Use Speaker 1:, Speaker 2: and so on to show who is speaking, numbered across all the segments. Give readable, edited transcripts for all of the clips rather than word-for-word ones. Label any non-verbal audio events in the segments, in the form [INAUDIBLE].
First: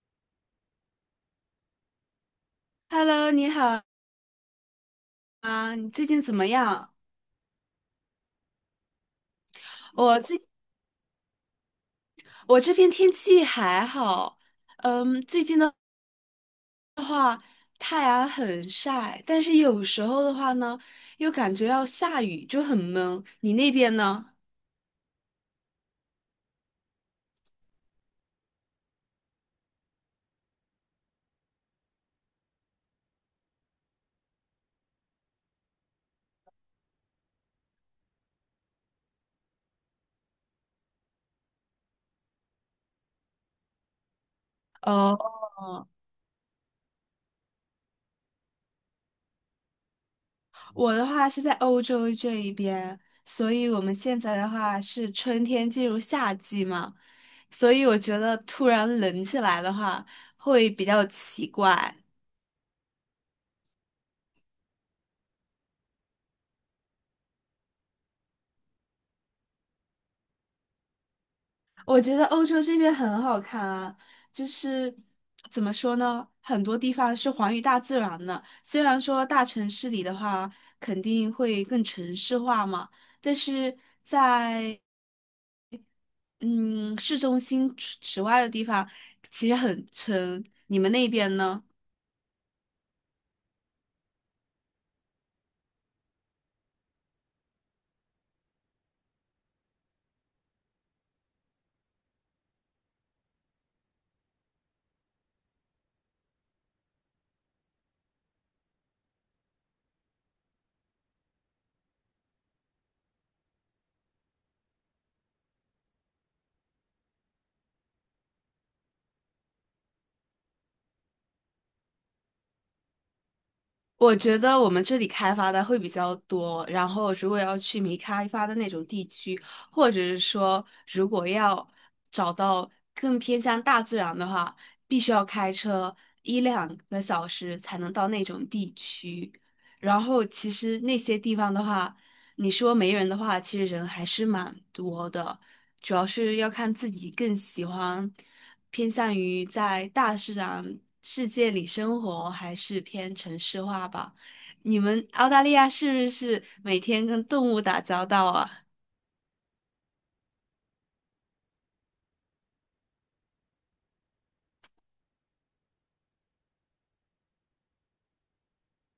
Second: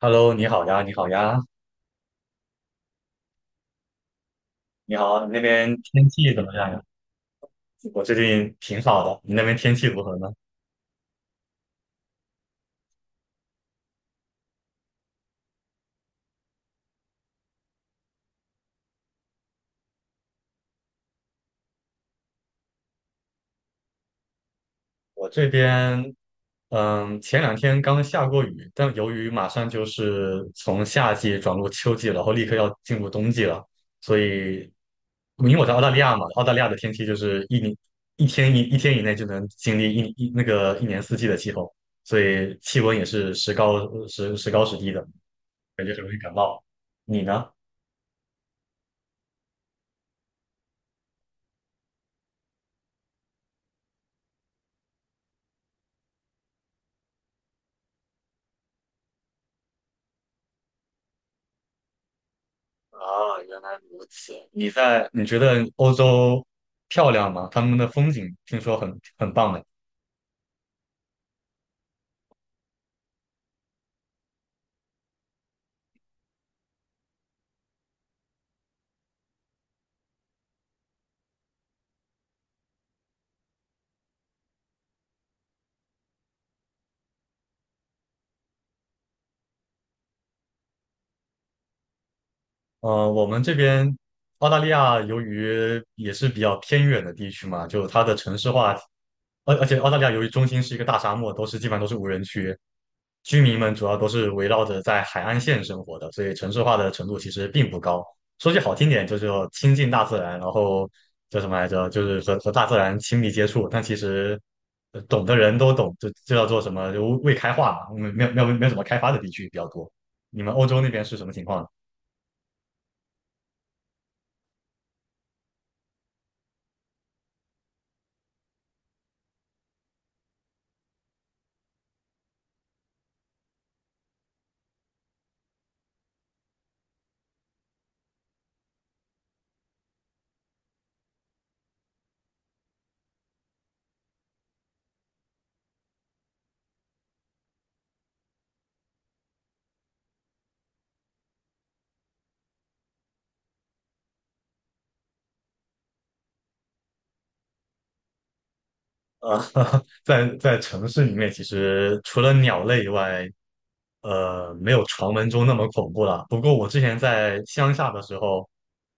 Speaker 1: Hello，你好呀，你好呀，
Speaker 2: Hello，你好
Speaker 1: 你好，那
Speaker 2: 啊，
Speaker 1: 边
Speaker 2: 你最
Speaker 1: 天
Speaker 2: 近
Speaker 1: 气
Speaker 2: 怎
Speaker 1: 怎
Speaker 2: 么
Speaker 1: 么样呀？
Speaker 2: 样？
Speaker 1: 我最近挺好的，你那边天气如何
Speaker 2: 我
Speaker 1: 呢？
Speaker 2: 这我这边天气还好，嗯，最近的话太阳很晒，但是有时候的话呢，又感觉要下雨，就很闷。你那边呢？
Speaker 1: 我这边，前两天刚下过雨，但由于马上就是从夏季转入秋季了然后立刻要进入冬季了，所以因为我在澳大利亚嘛，澳大利亚的天气就是一年一天以内就能经历那个一年四季的气候，所以气温也是时高时低的，
Speaker 2: 哦，
Speaker 1: 感觉很容易感冒。你呢？
Speaker 2: 我的话是在欧洲这一边，所以我们现在的话是春天进入夏季嘛，所以我觉得突然冷起来的话会比较奇怪。
Speaker 1: 哦，原来如此。你在，你觉得欧洲漂亮吗？他们的风景听说很棒的。
Speaker 2: 我觉得欧洲这边很好看啊，就是怎么说呢，很多地方是还于大自然的。虽然说大城市里的话肯定会更城市化嘛，但是在嗯市中心之外的地方，其实很村。你们那边呢？
Speaker 1: 我们这边澳大利亚由于也是比较偏远的地区嘛，就它的城市化，而且澳大利亚由于中心是一个大沙漠，基本上都是无人区，居民们主要都是围绕着在海岸线生活的，所以城市化的程度其实并不高。说句好听点，就是要亲近大自然，然后叫什么来着，就是和大自然亲密接触。但其实懂的人都懂，这叫做什么？就未开化嘛，没有什么开发的地区比较多。你们欧洲那边是什么情况呢？
Speaker 2: 我觉得我们这里开发的会比较多，然后如果要去没开发的那种地区，或者是说如果要找到更偏向大自然的话，必须要开车一两个小时才能到那种地区。然后其实那些地方的话，你说没人的话，其实人还是蛮多的，主要是要看自己更喜欢。偏向于在大自然世界里生活，还是偏城市化吧？你们澳大利亚是不是每天跟动物打交道啊？
Speaker 1: 呃，[LAUGHS] 在城市里面，其实除了鸟类以外，没有传闻中那么恐怖了。不过我之前在乡下的时候，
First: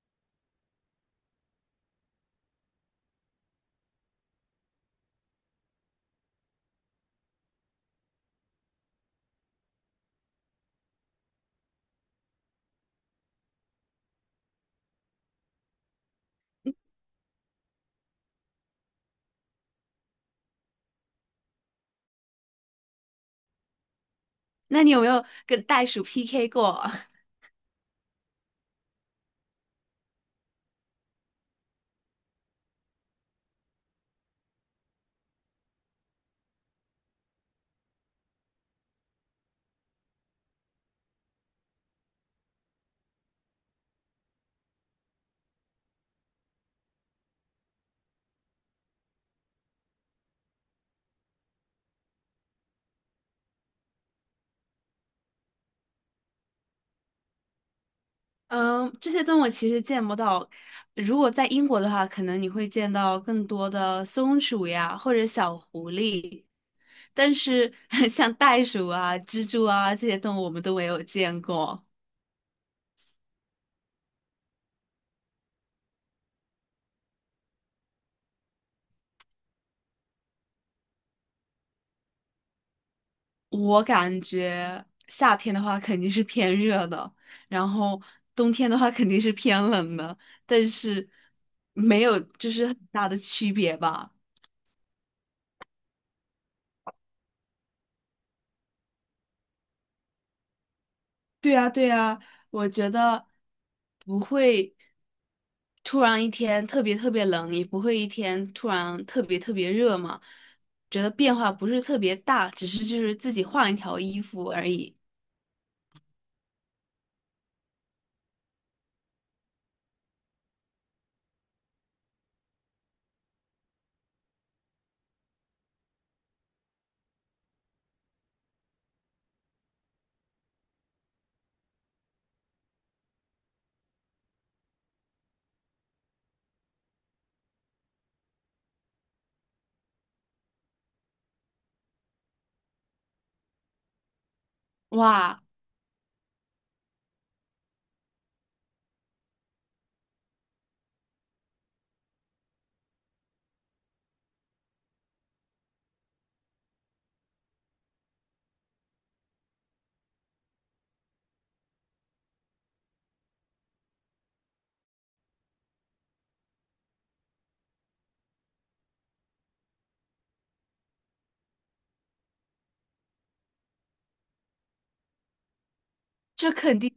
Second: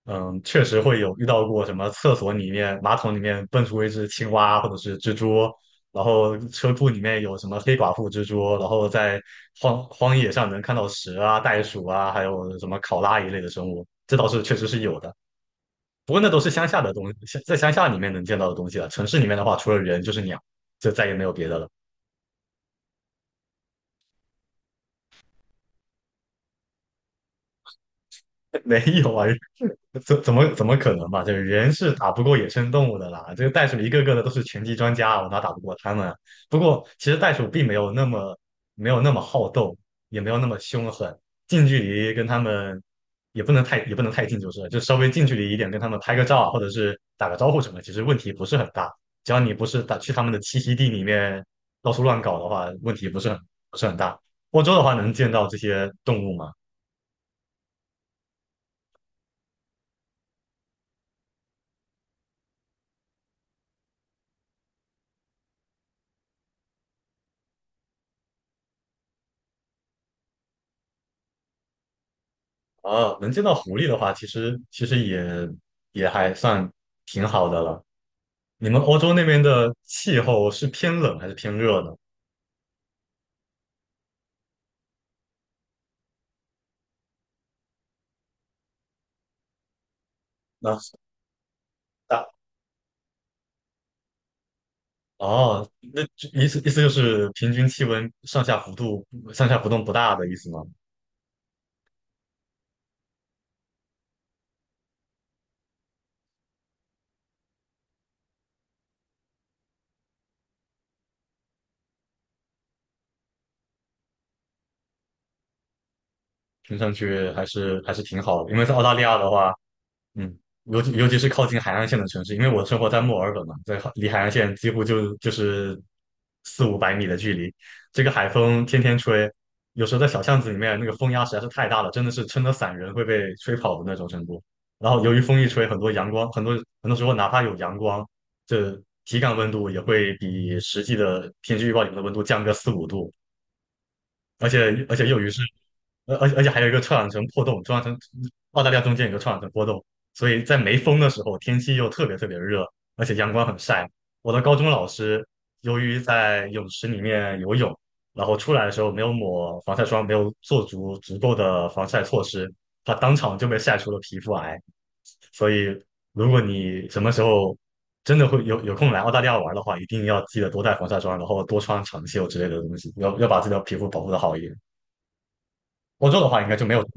Speaker 1: 确实会有遇到过什么厕所里面、马桶里面蹦出一只青蛙或者是蜘蛛，然后车库里面有什么黑寡妇蜘蛛，然后在荒野上能看到蛇啊、袋鼠啊，还有什么考拉一类的生物，这倒是确实是有的。不过那都是乡下的东西，在乡下里面能见到的东西了。城市里面的话，除了人就是鸟，就再也没有别的了。
Speaker 2: 那你有没有跟袋鼠 PK 过啊？
Speaker 1: [LAUGHS] 没有啊，[LAUGHS] 怎么可能嘛？就是人是打不过野生动物的啦。这个袋鼠一个个的都是拳击专家，我哪打不过他们啊？不过其实袋鼠并没有那么好斗，也没有那么凶狠。近距离跟他们也不能太近，就是了就稍微近距离一点，跟他们拍个照啊或者是打个招呼什么，其实问题不是很大。只要你不是打去他们的栖息地里面到处乱搞的话，问题不是很不是很大。欧洲的话能见到这些动物吗？
Speaker 2: [LAUGHS] 嗯，这些动物其实见不到。如果在英国的话，可能你会见到更多的松鼠呀，或者小狐狸。但是 [LAUGHS] 像袋鼠啊、蜘蛛啊这些动物，我们都没有见过。
Speaker 1: 啊，能见到狐狸的话，其实也也还算挺好的了。你们欧洲那边的气候是偏冷还是偏热呢？
Speaker 2: 我感觉夏天的话肯定是偏热的，然后冬天的话肯定是偏冷的，但
Speaker 1: 那
Speaker 2: 是没有
Speaker 1: 大
Speaker 2: 就是很大的区别吧。
Speaker 1: 哦，那就意思意思就是平均气温上下浮动不大的意思吗？
Speaker 2: 对呀，对呀，我觉得不会突然一天特别特别冷，也不会一天突然特别特别热嘛。觉得变化不是特别大，只是就是自己换一条衣服而已。
Speaker 1: 听上去还是挺好的，因为在澳大利亚的话，嗯，尤其是靠近海岸线的城市，因为我生活在墨尔本嘛，离海岸线几乎就是4、500米的距离。这个海风天天吹，有时候在小巷子里面，那个风压实在是太大了，真的是撑得伞人会被吹跑的那种程度。然后由于风一吹，很多阳光，很多时候哪怕有阳光，这体感温度也会比实际的天气预报里面的温度降个4、5度。而且又于
Speaker 2: 哇，
Speaker 1: 是，呃，而且而且还有一个臭氧层破洞，臭氧层澳大利亚中间有个臭氧层破洞，所以在没风的时候，天气又特别特别热，而且阳光很晒。我的高中老师由于在泳池里面游泳，然后出来的时候没有抹防晒霜，没有做足够的防晒措施，他当场就被晒出了皮肤癌。所以，如果你什么时候真的有空来澳大利亚玩的话，一定要记得多带防晒霜，然后多穿长袖之类的东西，要把自己的皮肤保护的好一点。欧洲的话应
Speaker 2: 这
Speaker 1: 该就没
Speaker 2: 肯
Speaker 1: 有
Speaker 2: 定。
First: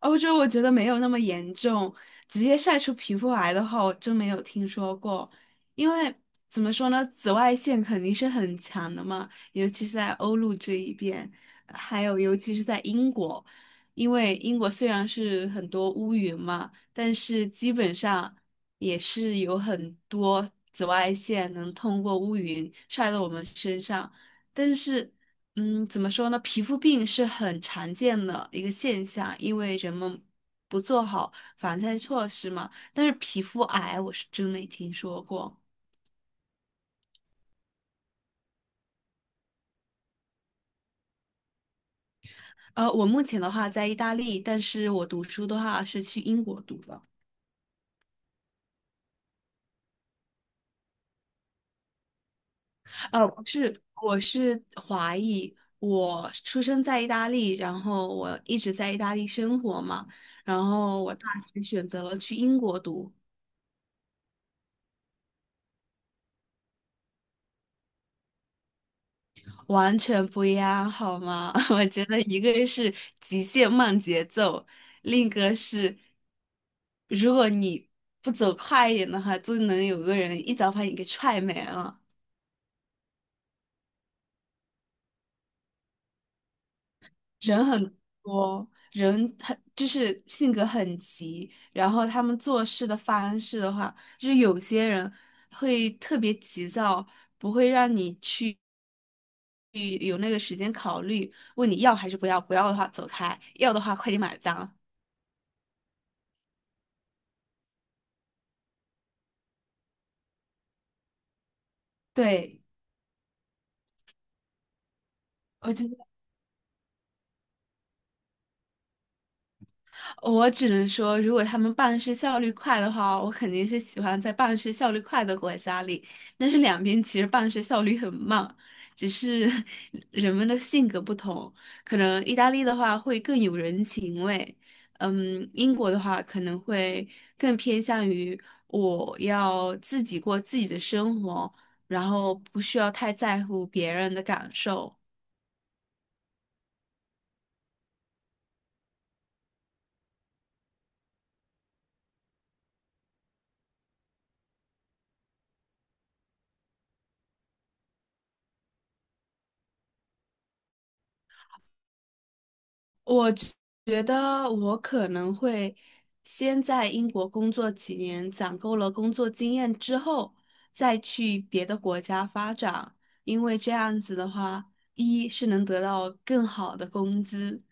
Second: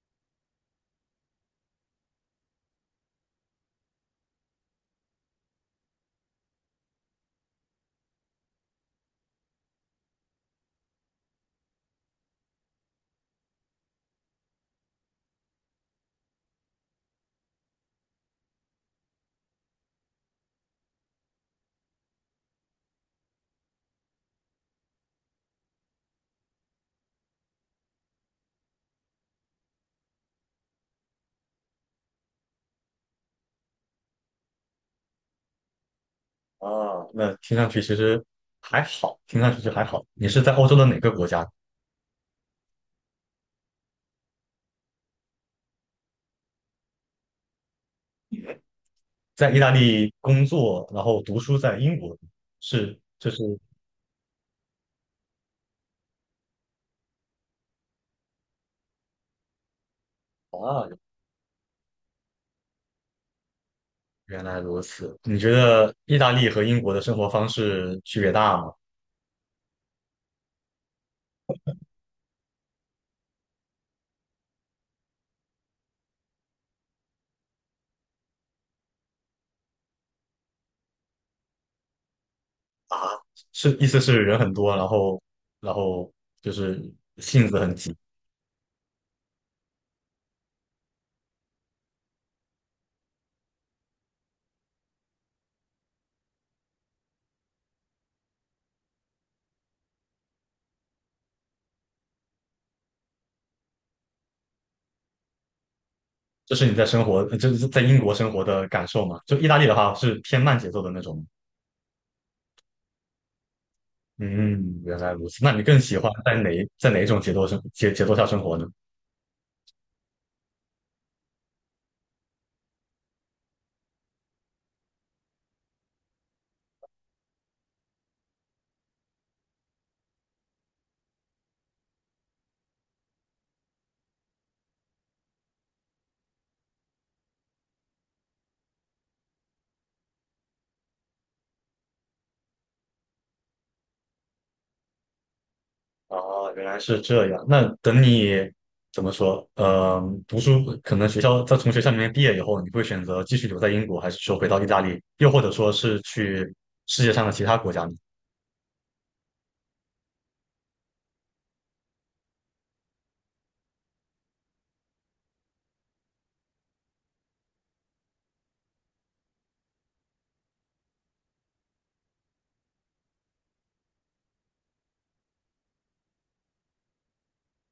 Speaker 2: 欧洲我觉得没有那么严重，直接晒出皮肤癌的话，我真没有听说过。因为怎么说呢，紫外线肯定是很强的嘛，尤其是在欧陆这一边，还有尤其是在英国，因为英国虽然是很多乌云嘛，但是基本上也是有很多紫外线能通过乌云晒到我们身上，但是。嗯，怎么说呢？皮肤病是很常见的一个现象，因为人们不做好防晒措施嘛。但是皮肤癌我是真没听说过。
Speaker 1: 啊，那听上去其实还好，听上去就还好。你是在欧洲的哪个国家？
Speaker 2: 呃，我目前的话在意大利，但是我读书的话是去英国读的。
Speaker 1: 在意大利工作，然后读书在英国，是
Speaker 2: 呃，
Speaker 1: 就是
Speaker 2: 不是，我是华裔，我出生在意大利，然后我一直在意大利生活嘛，然
Speaker 1: 啊，
Speaker 2: 后我大学选择了去英国读。
Speaker 1: 原来如此。你觉得意大利和英国的生活方式区别大吗？
Speaker 2: 完全不一样，好吗？[LAUGHS] 我觉得一个是极限慢节奏，另一个是，如果你不走快一点的话，都能有个人一脚把你给踹没了。
Speaker 1: 是意思是人很多，然后就是性子
Speaker 2: 人
Speaker 1: 很急。
Speaker 2: 很多，人很就是性格很急，然后他们做事的方式的话，就是有些人会特别急躁，不会让你去有那个时间考虑，问你要还是不要，不要的话走开，要的话快点买单。
Speaker 1: 这是你在生活，就是在英国生活的感受嘛？就意大利的话是偏慢节奏的那种。
Speaker 2: 对，
Speaker 1: 嗯，原来如此。那你
Speaker 2: 我
Speaker 1: 更
Speaker 2: 觉
Speaker 1: 喜
Speaker 2: 得
Speaker 1: 欢在哪一种节奏节奏下生活呢？
Speaker 2: 我只能说，如果他们办事效率快的话，我肯定是喜欢在办事效率快的国家里。但是两边其实办事效率很慢，只是 [LAUGHS] 人们的性格不同。可能意大利的话会更有人情味，嗯，英国的话可能会更偏向于我要自己过自己的生活，然后不需要太在乎别人的感受。
Speaker 1: 哦，原来是这样。那等你怎么说？读书可能学校在从学校里面毕业以后，你会选择继续留在英国，还是说回到意大利，又或者说是去世界上的其他国家呢？
Speaker 2: 我觉得我可能会先在英国工作几年，攒够了工作经验之后，再去别的国家发展，因为这样子的话，一是能得到更好的工资，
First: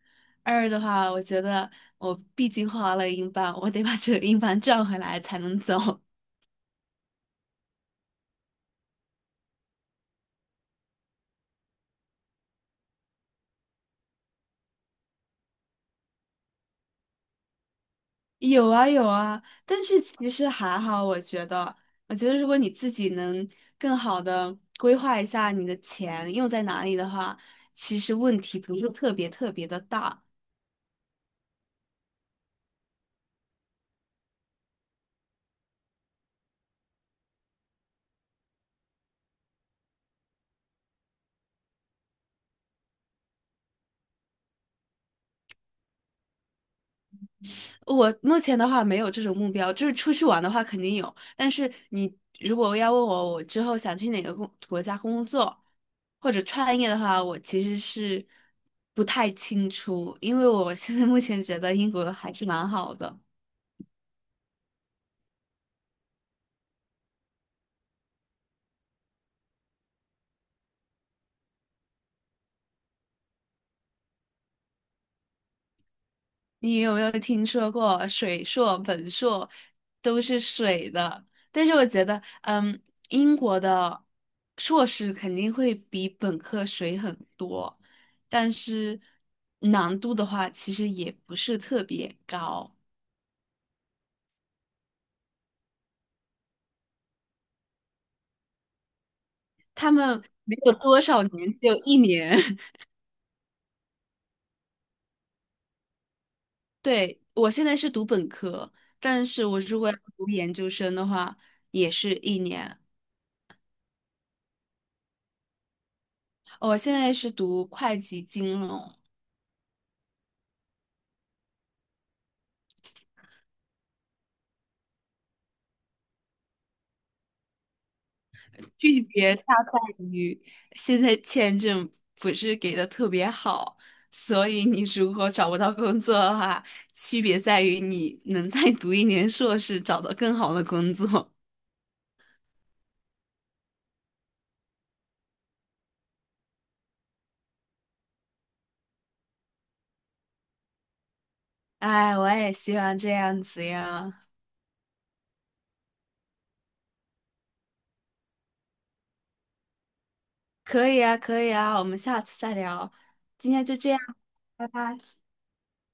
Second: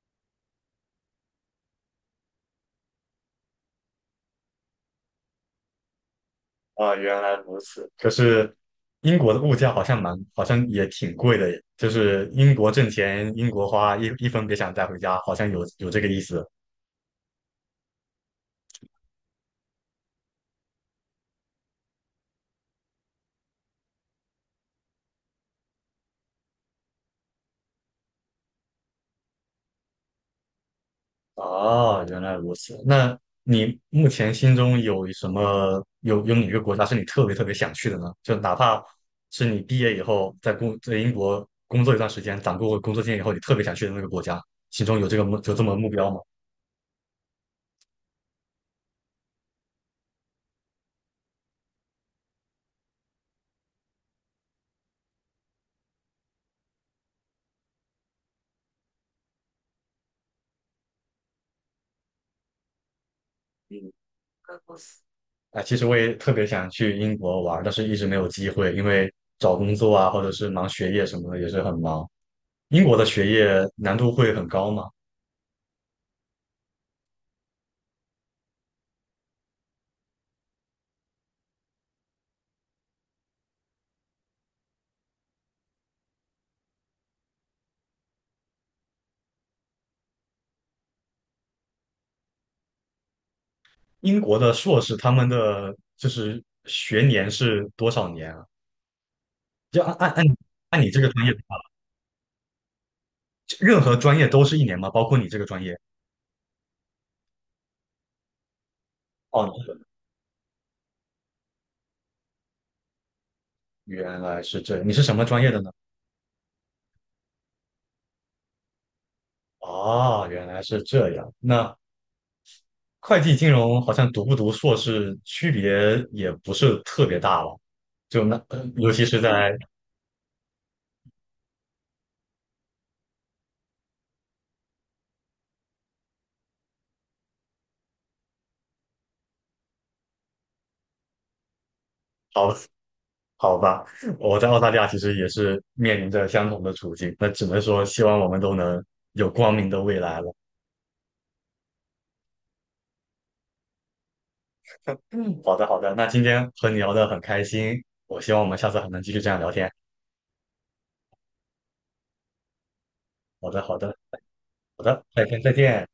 Speaker 2: 二的话，我觉得我毕竟花了英镑，我得把这个英镑赚回来才能走。
Speaker 1: 啊，原来如此。可是英国的物价好像蛮，好像也挺贵的耶，就是英国挣钱，英国花，一分别想带回家，好像有这个意思。
Speaker 2: 有啊有啊，但是其实还好，我觉得，我觉得如果你自己能更好的规划一下你的钱用在哪里的话，其实问题不是特别特别的大。
Speaker 1: 哦，原来如此。那你目前心中有什么，有哪个国家是你特别特别想去的呢？就哪怕是你毕业以后在英国工作一段时间，攒够工作经验以后，你特别想去的那个国家，心中有这个有这么目标吗？
Speaker 2: 我目前的话没有这种目标，就是出去玩的话肯定有，但是你如果要问我我之后想去哪个国家工作或者创业的话，我其实是不太清楚，因为我现在目前觉得英国还是蛮好的。
Speaker 1: 啊，其实我也特别想去英国玩儿但是一直没有机会，因为找工作啊，或者是忙学业什么的也是很忙。英国的学业难度会很高吗？
Speaker 2: 你有没有听说过水硕、本硕都是水的？但是我觉得，嗯，英国的硕士肯定会比本科水很多，但是难度的话，其实也不是特别高。
Speaker 1: 英国的硕士他们的就是学年是多少年啊？就
Speaker 2: 他
Speaker 1: 按按
Speaker 2: 们
Speaker 1: 按
Speaker 2: 没有
Speaker 1: 按你这
Speaker 2: 多
Speaker 1: 个
Speaker 2: 少
Speaker 1: 专业的
Speaker 2: 年，
Speaker 1: 话
Speaker 2: 只有一年。[LAUGHS]
Speaker 1: 任何专业都是一年吗？包括你这个专业？
Speaker 2: 对，我现在是读本科，但是
Speaker 1: 哦，
Speaker 2: 我如果要读研究生的话，也是一年。
Speaker 1: 原来是这样，你是什么专业的呢？
Speaker 2: 哦我现在是读会计金融。
Speaker 1: 哦，原来是这样。那会计金融好像读不读硕士区别也不是特别大了，尤
Speaker 2: 区
Speaker 1: 其是
Speaker 2: 别它
Speaker 1: 在
Speaker 2: 在于现在签证不是给的特别好，所以你如果找不到工作的话，区别在于你能再读一年硕士，找到更好的工作。
Speaker 1: 好好吧，我在澳大利亚其实也是面临着相同的处境，那只能说希望我们都能有光明的未来了。
Speaker 2: [LAUGHS] 哎，我也希望这样子呀。
Speaker 1: 好的好的，那今天和你聊得很开心，我希望我们下次还能继续这样聊天。
Speaker 2: 可以啊，可以啊，我们下次再聊。
Speaker 1: 好
Speaker 2: 今
Speaker 1: 的
Speaker 2: 天
Speaker 1: 好
Speaker 2: 就这
Speaker 1: 的
Speaker 2: 样，拜
Speaker 1: 好
Speaker 2: 拜。
Speaker 1: 的，再见再见。